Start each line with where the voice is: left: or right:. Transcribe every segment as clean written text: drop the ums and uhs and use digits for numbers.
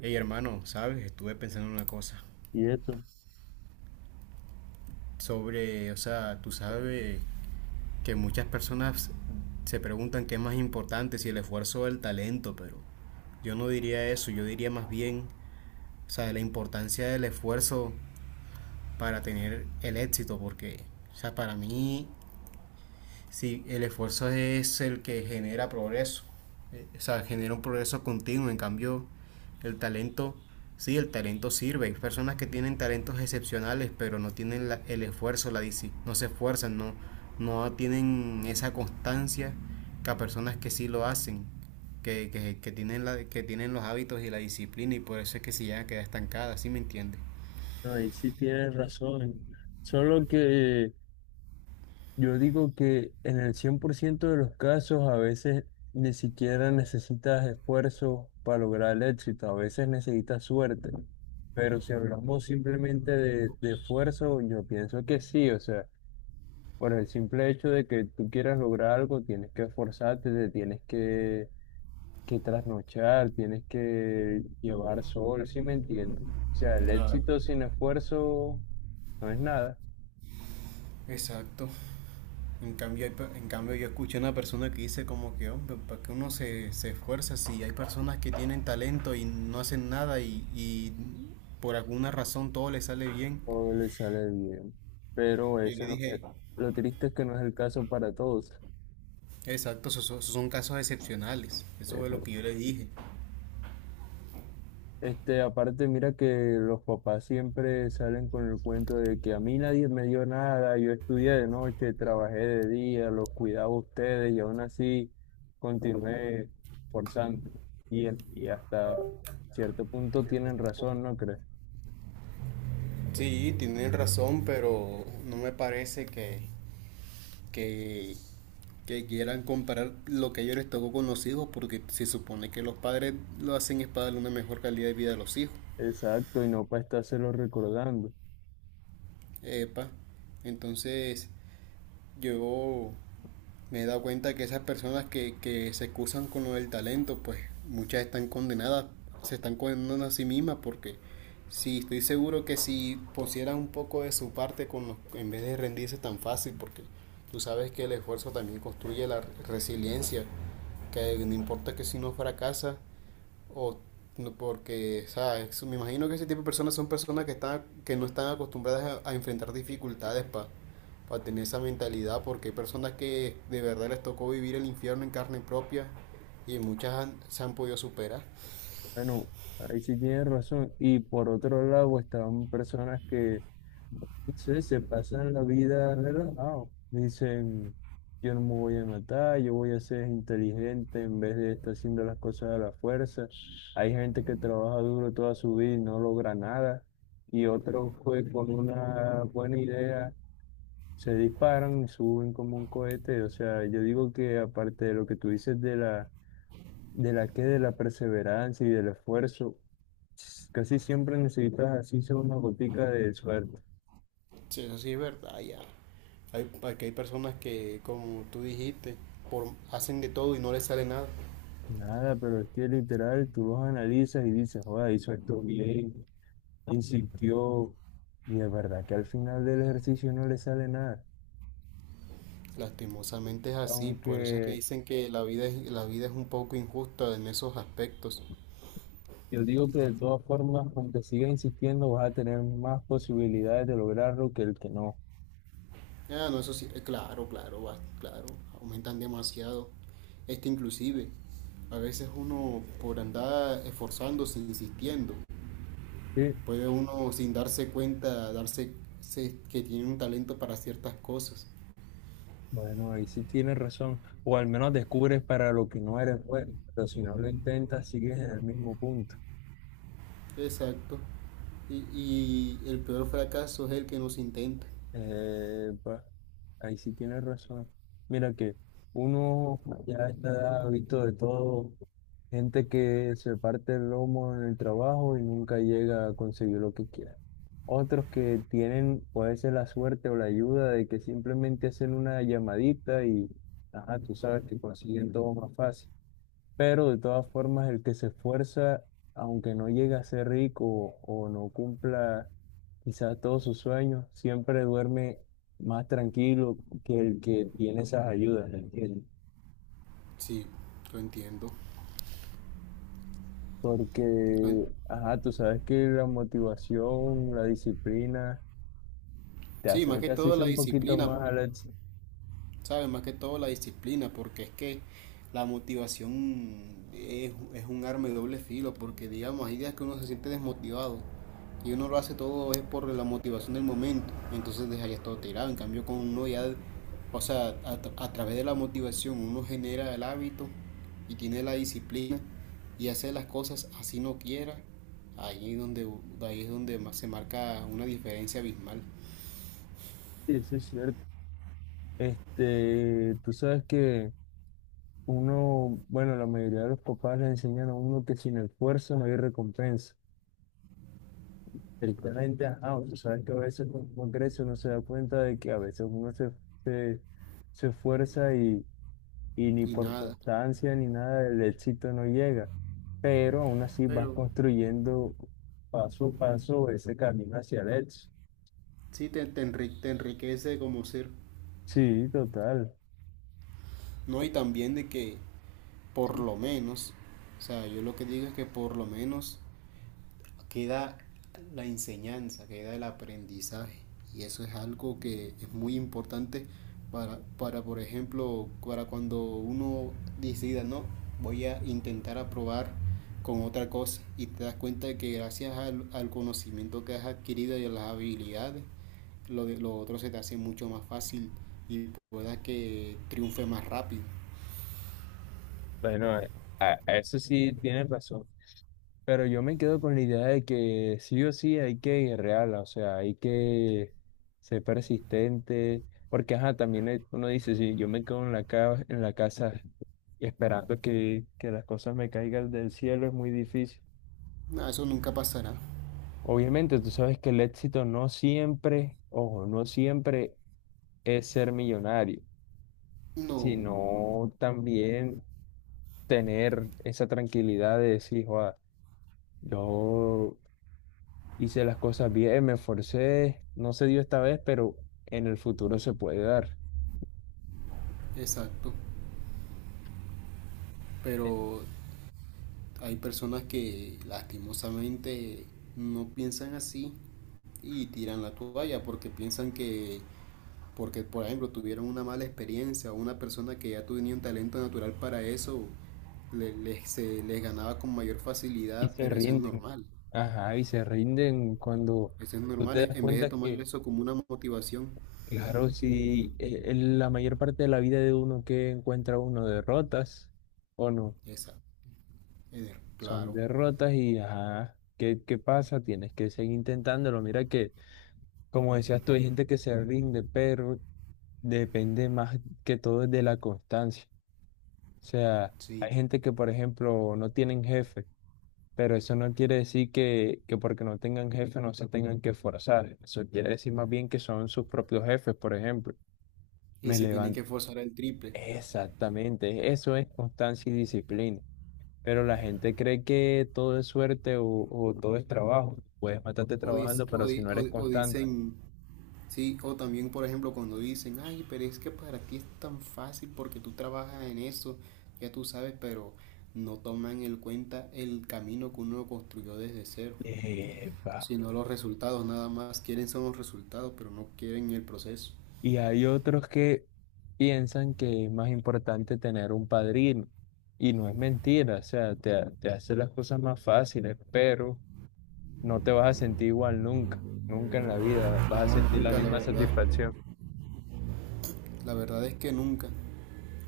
right: Hey hermano, sabes, estuve pensando en una cosa
left: Y eso,
right: sobre, o sea, tú sabes que muchas personas se preguntan qué es más importante, si el esfuerzo o el talento, pero yo no diría eso, yo diría más bien, o sea, la importancia del esfuerzo para tener el éxito, porque, o sea, para mí sí, el esfuerzo es el que genera progreso, o sea, genera un progreso continuo. En cambio, el talento, sí, el talento sirve. Hay personas que tienen talentos excepcionales, pero no tienen el esfuerzo, no se esfuerzan, no, no tienen esa constancia que a personas que sí lo hacen, que tienen que tienen los hábitos y la disciplina y por eso es que se llegan a quedar estancadas, ¿sí me entiendes?
left: no, ahí sí tienes razón. Solo que yo digo que en el 100% de los casos a veces ni siquiera necesitas esfuerzo para lograr el éxito, a veces necesitas suerte. Pero si hablamos simplemente de esfuerzo, yo pienso que sí, o sea, por el simple hecho de que tú quieras lograr algo, tienes que esforzarte, te tienes que trasnochar, tienes que llevar sol, ¿si me entiendes? O sea, el
right: Claro.
left: éxito sin esfuerzo no es nada,
right: Exacto. En cambio, hay en cambio yo escuché una persona que dice como que, hombre, ¿para qué uno se esfuerza si hay personas que tienen talento y no hacen nada y por alguna razón todo les sale bien?
left: o le sale bien, pero
right: Yo
left: ese
right: le
left: no es,
right: dije,
left: lo triste es que no es el caso para todos.
right: exacto, esos son casos excepcionales, eso fue
left: Eh,
right: lo que yo le dije.
left: Aparte, mira que los papás siempre salen con el cuento de que a mí nadie me dio nada, yo estudié de noche, trabajé de día, los cuidaba a ustedes y aún así continué forzando. Y hasta cierto punto tienen razón, ¿no crees?
right: Sí, tienen razón, pero no me parece que, que quieran comparar lo que ellos les tocó con los hijos, porque se supone que los padres lo hacen es para darle una mejor calidad de vida a los hijos.
left: Exacto, y no para estárselo recordando.
right: Epa, entonces yo me he dado cuenta que esas personas que se excusan con lo del talento, pues muchas están condenadas, se están condenando a sí mismas porque sí, estoy seguro que si pusieran un poco de su parte con los, en vez de rendirse tan fácil, porque tú sabes que el esfuerzo también construye la resiliencia, que no importa que si no fracasa, o no, porque, ¿sabes? Me imagino que ese tipo de personas son personas que están, que no están acostumbradas a enfrentar dificultades para tener esa mentalidad, porque hay personas que de verdad les tocó vivir el infierno en carne propia y se han podido superar.
left: Bueno, ahí sí tienes razón. Y por otro lado están personas que, no sé, se pasan la vida relajado. Dicen, yo no me voy a matar, yo voy a ser inteligente en vez de estar haciendo las cosas a la fuerza. Hay gente que trabaja duro toda su vida y no logra nada. Y otros pues con una buena idea se disparan y suben como un cohete. O sea, yo digo que aparte de lo que tú dices de la que de la perseverancia y del esfuerzo. Casi siempre necesitas así sea una gotica de suerte.
right: Sí, eso sí es verdad, ya. Hay, aquí hay personas que, como tú dijiste, por, hacen de todo y no les sale nada.
left: Nada, pero es que literal tú los analizas y dices, joder, hizo esto bien, insistió, y de verdad que al final del ejercicio no le sale nada.
right: Lastimosamente es así, por eso es que
left: Aunque
right: dicen que la vida es un poco injusta en esos aspectos.
left: yo digo que de todas formas, aunque sigas insistiendo, vas a tener más posibilidades de lograrlo que el que no.
right: Ah, no, eso sí, claro, claro, claro, aumentan demasiado. Este inclusive, a veces uno por andar esforzándose, insistiendo,
left: Sí,
right: puede uno sin darse cuenta, darse que tiene un talento para ciertas cosas.
left: bueno, ahí sí tienes razón. O al menos descubres para lo que no eres bueno, pero si no lo intentas, sigues en el mismo punto.
right: Exacto. Y el peor fracaso es el que no se intenta.
left: Eh, pues, ahí sí tienes razón. Mira que uno ya está visto de todo, gente que se parte el lomo en el trabajo y nunca llega a conseguir lo que quiere. Otros que tienen, puede ser la suerte o la ayuda de que simplemente hacen una llamadita y, ajá, tú sabes que consiguen todo más fácil. Pero de todas formas, el que se esfuerza, aunque no llegue a ser rico o no cumpla quizás todos sus sueños, siempre duerme más tranquilo que el que tiene esas ayudas, ¿me entiendes?
right: Sí, lo entiendo.
left: Porque,
right: Lo en-
left: ajá, tú sabes que la motivación, la disciplina, te
right: Sí, más que
left: acerca así
right: todo la
left: un poquito
right: disciplina,
left: más al éxito.
right: ¿sabes? Más que todo la disciplina, porque es que la motivación es un arma de doble filo, porque digamos, hay días que uno se siente desmotivado y uno lo hace todo es por la motivación del momento, entonces dejaría todo tirado, en cambio con uno ya, o sea, a través de la motivación uno genera el hábito y tiene la disciplina y hace las cosas así no quiera, ahí, es donde, ahí es donde más se marca una diferencia abismal
left: Sí, eso es cierto. Este, tú sabes que uno, bueno, la mayoría de los papás le enseñan a uno que sin esfuerzo no hay recompensa. Directamente, ah, tú sabes que a veces con Congreso uno se da cuenta de que a veces uno se, se esfuerza y ni
right: y
left: por
right: nada.
left: constancia ni nada del éxito no llega, pero aún así vas
right: Pero
left: construyendo paso a paso ese camino hacia el éxito.
right: sí, te enriquece como ser.
left: Sí, total.
right: No, y también de que por
left: Sí.
right: lo menos, o sea, yo lo que digo es que por lo menos queda la enseñanza, queda el aprendizaje. Y eso es algo que es muy importante para por ejemplo, para cuando uno decida, no, voy a intentar aprobar con otra cosa y te das cuenta de que gracias al conocimiento que has adquirido y a las habilidades, lo otro se te hace mucho más fácil y puedas que triunfe más rápido.
left: Bueno, eh, a eso sí tienes razón. Pero yo me quedo con la idea de que sí o sí hay que ir real, o sea, hay que ser persistente, porque ajá, también uno dice, si yo me quedo en en la casa esperando que las cosas me caigan del cielo, es muy difícil.
right: No, eso nunca pasará.
left: Obviamente, tú sabes que el éxito no siempre, ojo, no siempre es ser millonario,
right: No,
left: sino también tener esa tranquilidad de decir, joa, yo hice las cosas bien, me esforcé, no se dio esta vez, pero en el futuro se puede dar.
right: exacto.
left: Eh,
right: Pero hay personas que lastimosamente no piensan así y tiran la toalla porque piensan que porque por ejemplo tuvieron una mala experiencia o una persona que ya tenía un talento natural para eso se les ganaba con mayor
left: Y
right: facilidad,
left: se
right: pero eso es
left: rinden.
right: normal.
left: Ajá, y se rinden cuando
right: Eso es
left: tú
right: normal
left: te das
right: en vez de
left: cuenta
right: tomar
left: que,
right: eso como una motivación.
left: claro, si en la mayor parte de la vida de uno que encuentra uno derrotas o no,
right: Esa,
left: son
right: claro.
left: derrotas y ajá. ¿Qué, qué pasa? Tienes que seguir intentándolo. Mira que, como decías tú, hay gente que se rinde, pero depende más que todo de la constancia. Sea,
right: Sí.
left: hay gente que, por ejemplo, no tienen jefe, pero eso no quiere decir que porque no tengan jefe no se tengan que forzar. Eso quiere decir más bien que son sus propios jefes, por ejemplo.
right: Y
left: Me
right: se tienen
left: levanto.
right: que forzar el triple.
left: Exactamente, eso es constancia y disciplina. Pero la gente cree que todo es suerte o todo es trabajo. Puedes matarte
right: O, dic-
left: trabajando,
right: o
left: pero si
right: di-
left: no eres
right: o- o
left: constante.
right: dicen, sí, o también, por ejemplo, cuando dicen, ay, pero es que para ti es tan fácil porque tú trabajas en eso, ya tú sabes, pero no toman en cuenta el camino que uno construyó desde cero, sino los resultados, nada más quieren son los resultados, pero no quieren el proceso.
left: Y hay otros que piensan que es más importante tener un padrino. Y no es mentira, o sea, te hace las cosas más fáciles, pero no te vas a sentir igual nunca, nunca en la vida vas a
right: No,
left: sentir la
right: nunca, la
left: misma
right: verdad.
left: satisfacción.
right: La verdad es que nunca,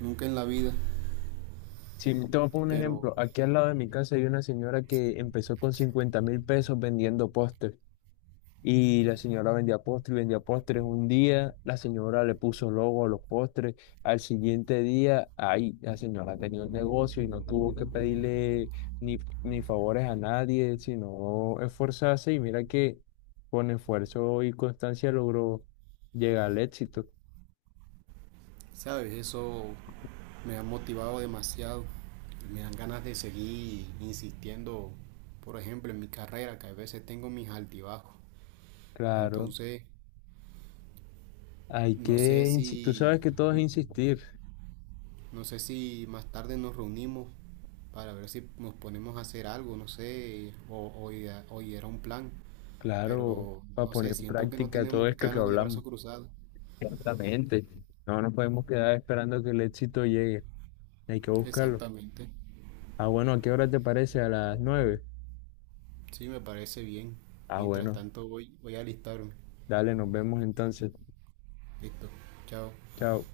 right: nunca en la vida,
left: Si me tomo un
right: pero
left: ejemplo, aquí al lado de mi casa hay una señora que empezó con 50.000 pesos vendiendo postres. Y la señora vendía postres, vendía postres. Un día la señora le puso logo a los postres. Al siguiente día, ahí la señora tenía un negocio y no tuvo que pedirle ni, ni favores a nadie, sino esforzarse. Y mira que con esfuerzo y constancia logró llegar al éxito.
right: sabes, eso me ha motivado demasiado. Me dan ganas de seguir insistiendo, por ejemplo, en mi carrera, que a veces tengo mis altibajos.
left: Claro,
right: Entonces,
left: hay
right: no sé
left: que insistir. Tú sabes
right: si,
left: que todo es insistir,
right: no sé si más tarde nos reunimos para ver si nos ponemos a hacer algo, no sé, o idear un plan.
left: claro,
right: Pero
left: para
right: no
left: poner
right: sé,
left: en
right: siento que no
left: práctica todo
right: tenemos que
left: esto que
right: quedarnos de
left: hablamos.
right: brazos cruzados.
left: Exactamente. No nos podemos quedar esperando que el éxito llegue. Hay que buscarlo.
right: Exactamente.
left: Ah, bueno, ¿a qué hora te parece? A las 9.
right: Sí, me parece bien.
left: Ah,
right: Mientras
left: bueno,
right: tanto voy a alistarme.
left: dale, nos vemos entonces.
right: Listo. Chao.
left: Chao.